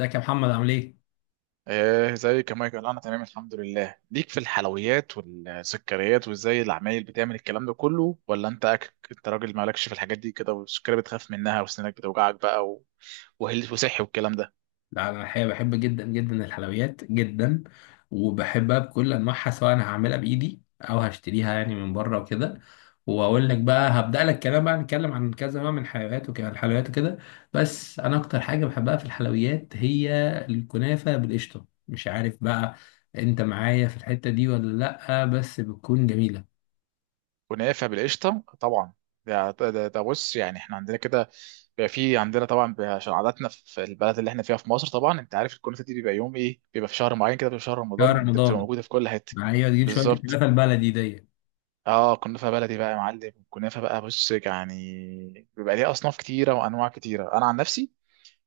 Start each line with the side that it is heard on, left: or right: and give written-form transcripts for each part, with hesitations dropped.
left: ازيك يا محمد عامل ايه؟
right: ايه زي كمان كده انا تمام الحمد لله. ليك في الحلويات والسكريات، وازاي العمايل بتعمل الكلام ده كله؟ ولا انت انت راجل مالكش في الحاجات دي كده، والسكريات بتخاف منها وسنانك بتوجعك بقى وهل وصحي والكلام ده
left: لا، انا الحقيقه بحب جدا جدا الحلويات جدا. وبحبها بكل انواعها، سواء انا هعملها بايدي او هشتريها يعني من بره وكده. واقول لك بقى هبدا لك كلام بقى، نتكلم عن كذا نوع من الحلويات وكده. بس انا اكتر حاجه بحبها في الحلويات هي الكنافه بالقشطه. مش عارف بقى، انت معايا في الحته دي ولا؟ لا بس بتكون جميله.
right: ونافع؟ بالقشطه طبعا. ده بص، يعني احنا عندنا كده بيبقى في عندنا طبعا، بيبقى عشان عاداتنا في البلد اللي احنا فيها في مصر. طبعا انت عارف الكنافه دي بيبقى يوم ايه، بيبقى في شهر معين كده، بيبقى في شهر
left: شهر
right: رمضان، ده بتبقى
left: رمضان.
right: موجوده في كل حته.
left: معايا تجيب شويه
right: بالظبط،
left: الكنافه البلدي دي.
right: اه كنافه بلدي بقى يا معلم. كنافه بقى، بص يعني بيبقى ليها اصناف كتيره وانواع كتيره. انا عن نفسي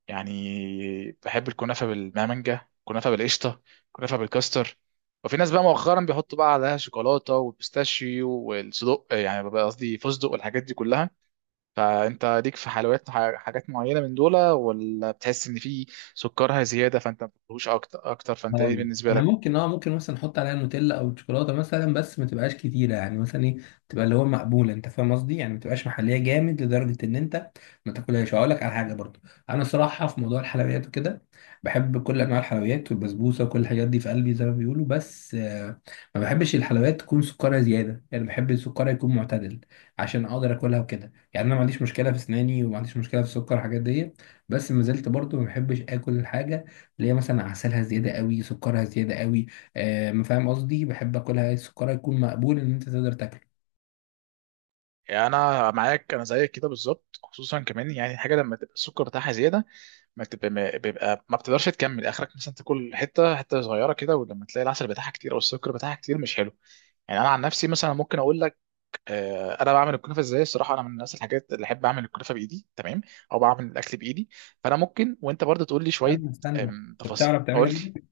right: يعني بحب الكنافه بالمانجا، كنافه بالقشطه، كنافه بالكاستر. وفي ناس بقى مؤخرا بيحطوا بقى عليها شوكولاته والبيستاشيو والصدق، يعني بقى قصدي فستق والحاجات دي كلها. فانت ليك في حلويات حاجات معينه من دول، ولا بتحس ان في سكرها زياده فانت ما بتحبوش اكتر اكتر؟ فانت ايه
left: هقول لك،
right: بالنسبه
left: انا
right: لك؟
left: ممكن، ممكن مثلا احط عليها نوتيلا او شوكولاته مثلا، بس ما تبقاش كتيره، يعني مثلا ايه، تبقى اللي هو مقبوله، انت فاهم قصدي، يعني ما تبقاش محليه جامد لدرجه ان انت ما تاكلهاش. هقول لك على حاجه برضو. انا صراحه في موضوع الحلويات وكده، بحب كل انواع الحلويات والبسبوسه وكل الحاجات دي في قلبي زي ما بيقولوا، بس ما بحبش الحلويات تكون سكرها زياده، يعني بحب السكر يكون معتدل عشان اقدر اكلها وكده. يعني انا ما عنديش مشكله في اسناني، وما عنديش مشكله في السكر والحاجات دي. بس ما زلت برضو ما بحبش اكل الحاجه اللي هي مثلا عسلها زياده قوي، سكرها زياده قوي. ما فاهم قصدي، بحب اكلها سكرها يكون مقبول ان انت تقدر تاكله.
right: يعني انا معاك، انا زيك كده بالظبط. خصوصا كمان يعني الحاجه لما تبقى السكر بتاعها زياده، ما تبقى ما بيبقى ما بتقدرش تكمل اخرك، مثلا تاكل حته حته صغيره كده، ولما تلاقي العسل بتاعها كتير او السكر بتاعها كتير مش حلو. يعني انا عن نفسي مثلا ممكن اقول لك، انا بعمل الكنافه ازاي الصراحه. انا من الناس الحاجات اللي احب اعمل الكنافه بايدي، تمام، او بعمل الاكل بايدي. فانا ممكن، وانت برضه تقول لي شويه
left: استنى استنى. انت
right: تفاصيل،
left: بتعرف تعملها
right: قول لي.
left: بايدك؟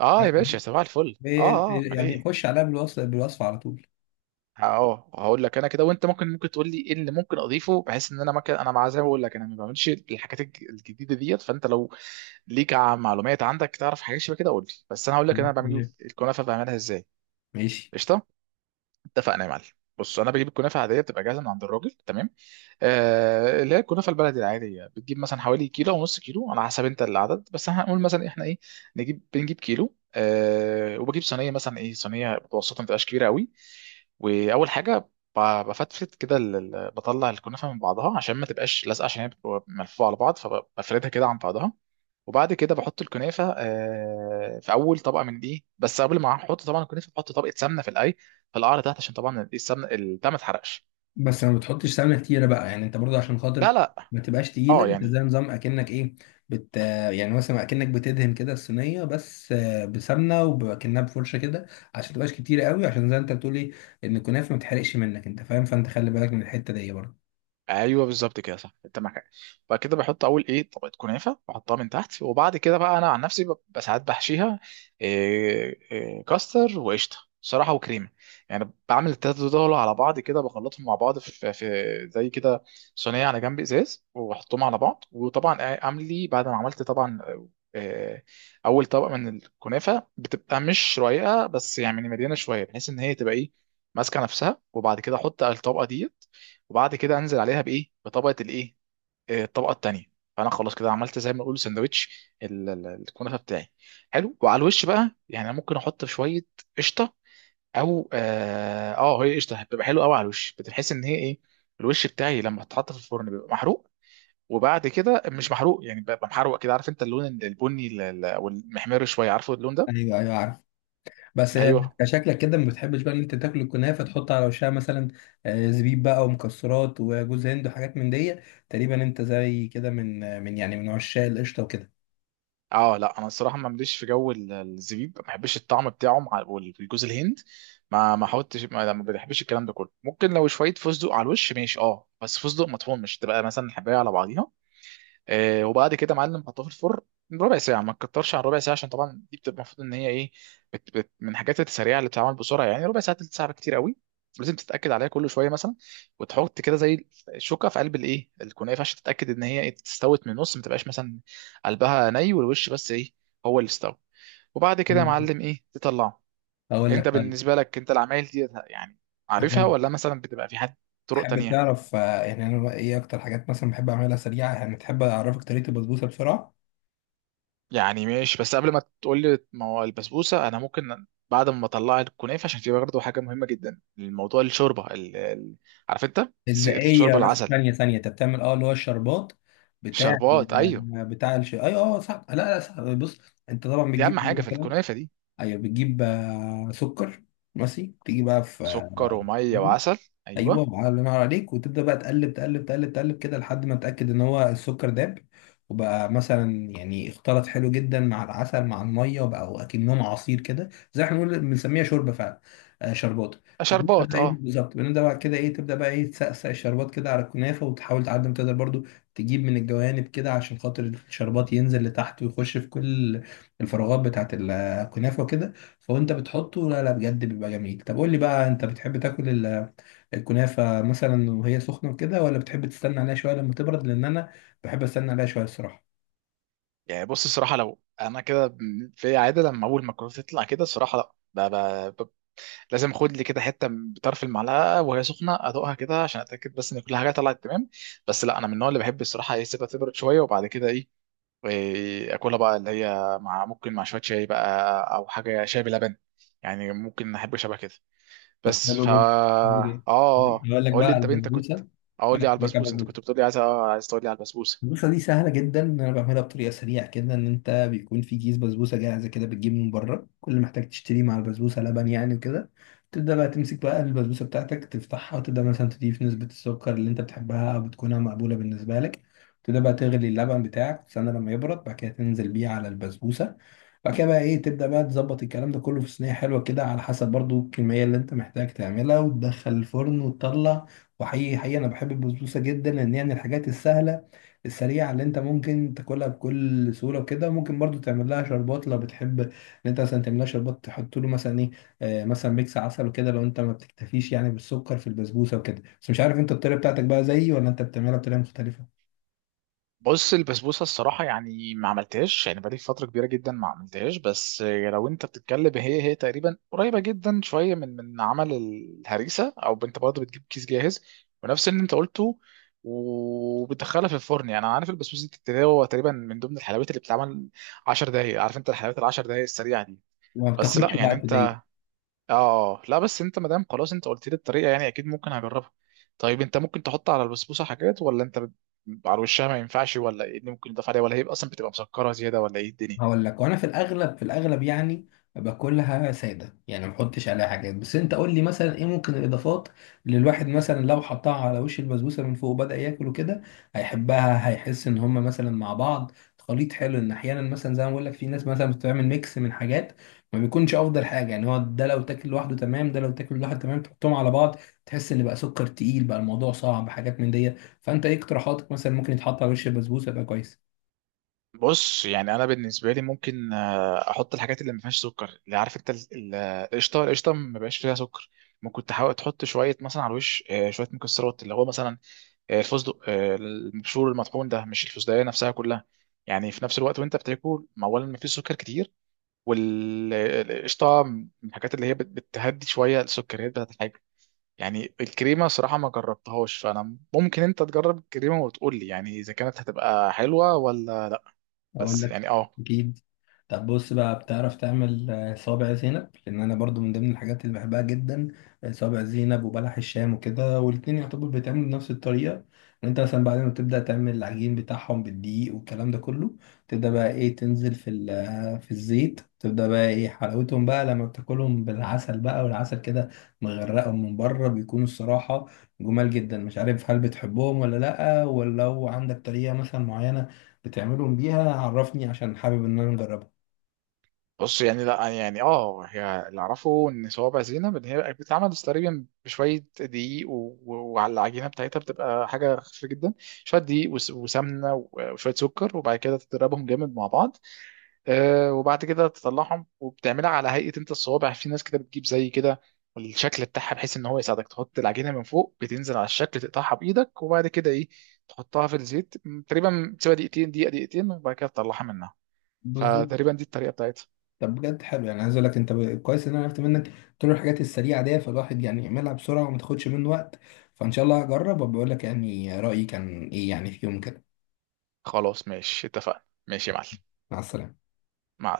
right: اه يا
left: بتعرف تعملها؟
right: باشا، صباح الفل. اه امال
left: يعني
right: ايه.
left: خش عليها بالوصف على طول.
right: اه هقول لك انا كده، وانت ممكن تقول لي ايه اللي ممكن اضيفه، بحيث ان انا ممكن، انا مع زي ما بقول لك، انا ما بعملش الحاجات الجديده ديت. فانت لو ليك معلومات عندك تعرف حاجات شبه كده قول لي، بس انا هقول لك انا بعمل
left: مم.
right: الكنافه بعملها ازاي.
left: ماشي.
right: قشطه، اتفقنا يا معلم. بص، انا بجيب الكنافه عاديه بتبقى جاهزه من عند الراجل، تمام، اللي هي الكنافه البلدي العاديه. بتجيب مثلا حوالي كيلو او نص كيلو على حسب انت العدد، بس احنا هنقول مثلا احنا ايه، بنجيب كيلو أه، وبجيب صينيه مثلا ايه، صينيه متوسطه ما تبقاش كبيره قوي. واول حاجه ب- بفتفت كده، بطلع الكنافه من بعضها عشان ما تبقاش لازقه، عشان هي بتبقى ملفوفه على بعض، فبفردها كده عن بعضها. وبعد كده بحط الكنافه أه في اول طبقه من دي، بس قبل ما احط طبعا الكنافه بحط طبقه سمنه في الاي، في القعر تحت، عشان طبعا السمنه البتاع ما تحرقش.
left: بس ما بتحطش سمنه كتيره بقى، يعني انت برضه، عشان
right: لا
left: خاطر
right: لا
left: ما تبقاش تقيله،
right: اه
left: انت زي
right: يعني
left: نظام اكنك ايه. بت يعني مثلا اكنك بتدهن كده الصينيه بس بسمنه، وبكنها بفرشه كده عشان ما تبقاش كتيره قوي، عشان زي انت بتقولي ان الكنافه ما تحرقش منك، انت فاهم، فانت خلي بالك من الحته دي برضه.
right: ايوه بالظبط كده، صح، انت معاك حق. بعد كده بحط اول ايه طبقه كنافه بحطها من تحت. وبعد كده بقى انا عن نفسي ساعات بحشيها إيه إيه كاستر وقشطه صراحه وكريمه. يعني بعمل التلاته دول على بعض كده، بخلطهم مع بعض في, في زي كده صينيه على جنب ازاز، واحطهم على بعض. وطبعا اعمل لي بعد ما عملت طبعا، آه، اول طبقه من الكنافه بتبقى مش رقيقه، بس يعني مليانه شويه بحيث ان هي تبقى ايه، ماسكه نفسها. وبعد كده احط الطبقه دي. وبعد كده انزل عليها بايه، بطبقه الايه، الطبقه التانيه. فانا خلاص كده عملت زي ما نقول سندوتش الكنافه بتاعي. حلو. وعلى الوش بقى، يعني أنا ممكن احط شويه قشطه، او اه هي قشطه بتبقى حلوه قوي على الوش. بتحس ان هي ايه، الوش بتاعي لما اتحط في الفرن بيبقى محروق، وبعد كده مش محروق، يعني بيبقى محروق كده، عارف انت اللون البني او المحمر شويه، عارفه اللون ده.
left: ايوه، ايوه، عارف. بس
right: ايوه.
left: شكلك كده ما بتحبش بقى ان انت تاكل الكنافه تحط على وشها مثلا زبيب بقى ومكسرات وجوز هند وحاجات من دي. تقريبا انت زي كده من من عشاق القشطه وكده.
right: اه لا، انا الصراحه ما مليش في جو الزبيب، ما بحبش الطعم بتاعه مع والجوز الهند، ما ما حاولتش، ما ما بحبش الكلام ده كله. ممكن لو شويه فستق على الوش ماشي اه، بس فستق مطحون، مش تبقى مثلا الحبايه على بعضيها. وبعد كده يا معلم حطها في الفرن ربع ساعة، ما تكترش عن ربع ساعة، عشان طبعا دي بتبقى المفروض ان هي ايه، بت بت من الحاجات السريعة اللي بتتعمل بسرعة. يعني ربع ساعة، تلت ساعة كتير قوي. لازم تتأكد عليها كل شوية مثلا، وتحط كده زي الشوكة في قلب الايه الكنافة عشان تتأكد ان هي استوت من النص، ما تبقاش مثلا قلبها ني والوش بس ايه هو اللي استوى. وبعد كده يا معلم ايه تطلعه.
left: اقول
right: انت
left: لك، طيب.
right: بالنسبة لك انت العمايل دي يعني
left: أقول
right: عارفها،
left: لك.
right: ولا مثلا بتبقى في حد طرق
left: تحب
right: تانية؟
left: تعرف يعني انا ايه اكتر حاجات مثلا بحب اعملها سريعه، يعني تحب اعرفك طريقه البسبوسه بسرعه؟
right: يعني ماشي، بس قبل ما تقول لي ما هو البسبوسه، انا ممكن بعد ما اطلع الكنافه، عشان دي برضه حاجه مهمه جدا، الموضوع الشوربه عارف انت،
left: اتزاقيه،
right: الشوربه
left: بس
right: العسل.
left: ثانيه ثانيه، انت بتعمل اللي هو الشربات بتاع
right: شربات، ايوه.
left: آه، بتاع الش... اي، اه، صح، لا لا، صح، بص. انت طبعا
right: دي اهم
left: بتجيب.
right: حاجه في الكنافه دي.
left: ايوه، بتجيب سكر. ماشي، تيجي بقى في آه،
right: سكر وميه وعسل، ايوه.
left: ايوه. الله ينور عليك، وتبدا بقى تقلب تقلب تقلب تقلب كده لحد ما تتاكد ان هو السكر داب، وبقى مثلا يعني اختلط حلو جدا مع العسل مع الميه، وبقى اكنهم عصير كده، زي احنا بنقول بنسميها شوربه فعلا. آه، شربات. فبنبدا
right: شربات
left: بقى ايه
right: اه.
left: بالظبط، بنبدا بقى كده ايه، تبدا بقى ايه، تسقسق الشربات كده على الكنافه، وتحاول تعدي ما تقدر برضو تجيب من الجوانب كده عشان خاطر الشربات ينزل لتحت ويخش في كل الفراغات بتاعت الكنافه وكده. فوانت بتحطه، لا لا، بجد بيبقى جميل. طب قول لي بقى، انت بتحب تاكل الكنافة مثلا وهي سخنة كده، ولا بتحب تستنى عليها شوية لما تبرد؟ لأن أنا بحب أستنى عليها شوية الصراحة.
right: يعني بص الصراحه، لو انا كده في عاده لما اول ما الكنافه تطلع كده، الصراحه لا، ب... ب... ب... لازم اخد لي كده حته بطرف المعلقه وهي سخنه، ادوقها كده عشان اتاكد بس ان كل حاجه طلعت تمام. بس لا، انا من النوع اللي بحب الصراحه ايه، سيبها تبرد شويه، وبعد كده ايه واكلها بقى، اللي هي مع ممكن مع شويه شاي بقى، او حاجه شاي بلبن، يعني ممكن احب شبه كده.
left: طب
right: بس
left: حلو
right: فا
left: جدا. حلو جدا. أقول لك
right: قول
left: بقى
right: لي
left: على
right: انت بنتك كنت،
left: البسبوسة.
right: اقول
left: أنا
right: لي على
left: كنت باكل
right: البسبوس،
left: بسبوسة.
right: انت كنت بتقول لي عايز عايز تقول لي على البسبوسه.
left: البسبوسة دي سهلة جدا، إن أنا بعملها بطريقة سريعة كده، إن أنت بيكون في كيس بسبوسة جاهزة كده، بتجيب من بره كل اللي محتاج تشتريه مع البسبوسة، لبن يعني وكده. تبدأ بقى تمسك بقى البسبوسة بتاعتك، تفتحها، وتبدأ مثلا تضيف نسبة السكر اللي أنت بتحبها، أو بتكونها مقبولة بالنسبة لك. تبدأ بقى تغلي اللبن بتاعك، تستنى لما يبرد، بعد كده تنزل بيه على البسبوسة. بعد كده بقى ايه، تبدأ بقى تظبط الكلام ده كله في صينية حلوة كده، على حسب برضو الكمية اللي انت محتاج تعملها، وتدخل الفرن وتطلع. وحقيقي حقيقي انا بحب البسبوسة جدا، لان هي من الحاجات السهلة السريعة اللي انت ممكن تاكلها بكل سهولة وكده. ممكن برضو تعمل لها شربات لو بتحب ان انت مثلا تعمل لها شربات، تحط له مثلا ايه، مثلا ميكس عسل وكده، لو انت ما بتكتفيش يعني بالسكر في البسبوسة وكده. بس مش عارف انت الطريقة بتاعتك بقى زيي، ولا انت بتعملها بطريقة مختلفة؟
right: بص البسبوسه الصراحه يعني ما عملتهاش، يعني بقالي فتره كبيره جدا ما عملتهاش. بس لو انت بتتكلم، هي تقريبا قريبه جدا شويه من من عمل الهريسه. او انت برضه بتجيب كيس جاهز، ونفس اللي انت قلته، وبتدخلها في الفرن. يعني انا عارف البسبوسه دي بتتساوي هو تقريبا من ضمن الحلويات اللي بتتعمل 10 دقائق، عارف انت الحلويات ال 10 دقائق السريعه دي.
left: وما
right: بس لا
left: بتاخدش
right: يعني
left: وقت
right: انت
left: دي.
right: اه، لا بس انت مادام خلاص انت قلت لي الطريقه، يعني اكيد ممكن هجربها. طيب انت ممكن تحط على البسبوسه حاجات، ولا انت على وشها ما ينفعش؟ ولا ايه اللي ممكن يضاف عليها، ولا هي اصلا بتبقى مسكره زياده، ولا ايه الدنيا؟
left: هقول لك، وانا في الاغلب، يعني باكلها ساده، يعني ما بحطش عليها حاجات. بس انت قول لي مثلا ايه ممكن الاضافات اللي الواحد مثلا لو حطها على وش البسبوسه من فوق وبدا ياكل وكده هيحبها، هيحس ان هم مثلا مع بعض خليط حلو. ان احيانا مثلا زي ما بقول لك، في ناس مثلا بتعمل ميكس من حاجات ما بيكونش افضل حاجه، يعني هو ده لو تاكل لوحده تمام، تحطهم على بعض، تحس ان بقى سكر تقيل، بقى الموضوع صعب، حاجات من دي. فانت ايه اقتراحاتك مثلا ممكن يتحط على وش البسبوسه يبقى كويس؟
right: بص يعني انا بالنسبه لي ممكن احط الحاجات اللي ما فيهاش سكر، اللي عارف انت القشطه. القشطه، ما بقاش فيها سكر. ممكن تحاول تحط شويه مثلا على الوش شويه مكسرات، اللي هو مثلا الفستق، المبشور المطحون ده، مش الفستقيه نفسها كلها. يعني في نفس الوقت وانت بتاكل، ما اولا ما فيش سكر كتير، والقشطه من الحاجات اللي هي بتهدي شويه السكريات بتاعت الحاجه. يعني الكريمه صراحه ما جربتهاش، فانا ممكن انت تجرب الكريمه وتقول لي، يعني اذا كانت هتبقى حلوه ولا.
left: اقول
right: بس
left: لك،
right: يعني اه،
left: اكيد. طب بص بقى، بتعرف تعمل صابع زينب؟ لان انا برضو من ضمن الحاجات اللي بحبها جدا صابع زينب وبلح الشام وكده، والاتنين يعتبر بيتعملوا بنفس الطريقه. ان انت مثلا بعد ما تبدا تعمل العجين بتاعهم بالدقيق والكلام ده كله، تبدا بقى ايه، تنزل في ال- آه، في الزيت، تبدا بقى ايه، حلاوتهم بقى لما بتاكلهم بالعسل بقى، والعسل كده مغرقهم من بره، بيكونوا الصراحه جمال جدا. مش عارف هل بتحبهم ولا لا، ولو عندك طريقه مثلا معينه بتعملهم بيها عرفني عشان حابب ان انا اجربها.
right: بص يعني لا، يعني اه هي اللي اعرفه ان صوابع زينب ان هي بتتعمل تقريبا بشويه دقيق وعلى العجينه بتاعتها بتبقى حاجه خفيفه جدا، شويه دقيق وسمنه وشويه سكر، وبعد كده تضربهم جامد مع بعض. وبعد كده تطلعهم، وبتعملها على هيئه انت الصوابع. يعني في ناس كده بتجيب زي كده الشكل بتاعها، بحيث ان هو يساعدك تحط العجينه من فوق بتنزل على الشكل، تقطعها بايدك، وبعد كده ايه تحطها في الزيت، تقريبا تسيبها دقيقتين، دقيقه دقيقتين، وبعد كده تطلعها منها.
left: بالظبط.
right: فتقريبا دي الطريقه بتاعتها.
left: طب بجد حلو، يعني عايز اقول لك انت كويس ان انا عرفت منك كل الحاجات السريعه دي، فالواحد يعني يعملها بسرعه وما تاخدش منه وقت. فان شاء الله هجرب وبقول لك يعني رايي كان ايه، يعني في يوم كده.
right: خلاص ماشي، اتفقنا ماشي يا معلم.
left: مع السلامه.
right: مع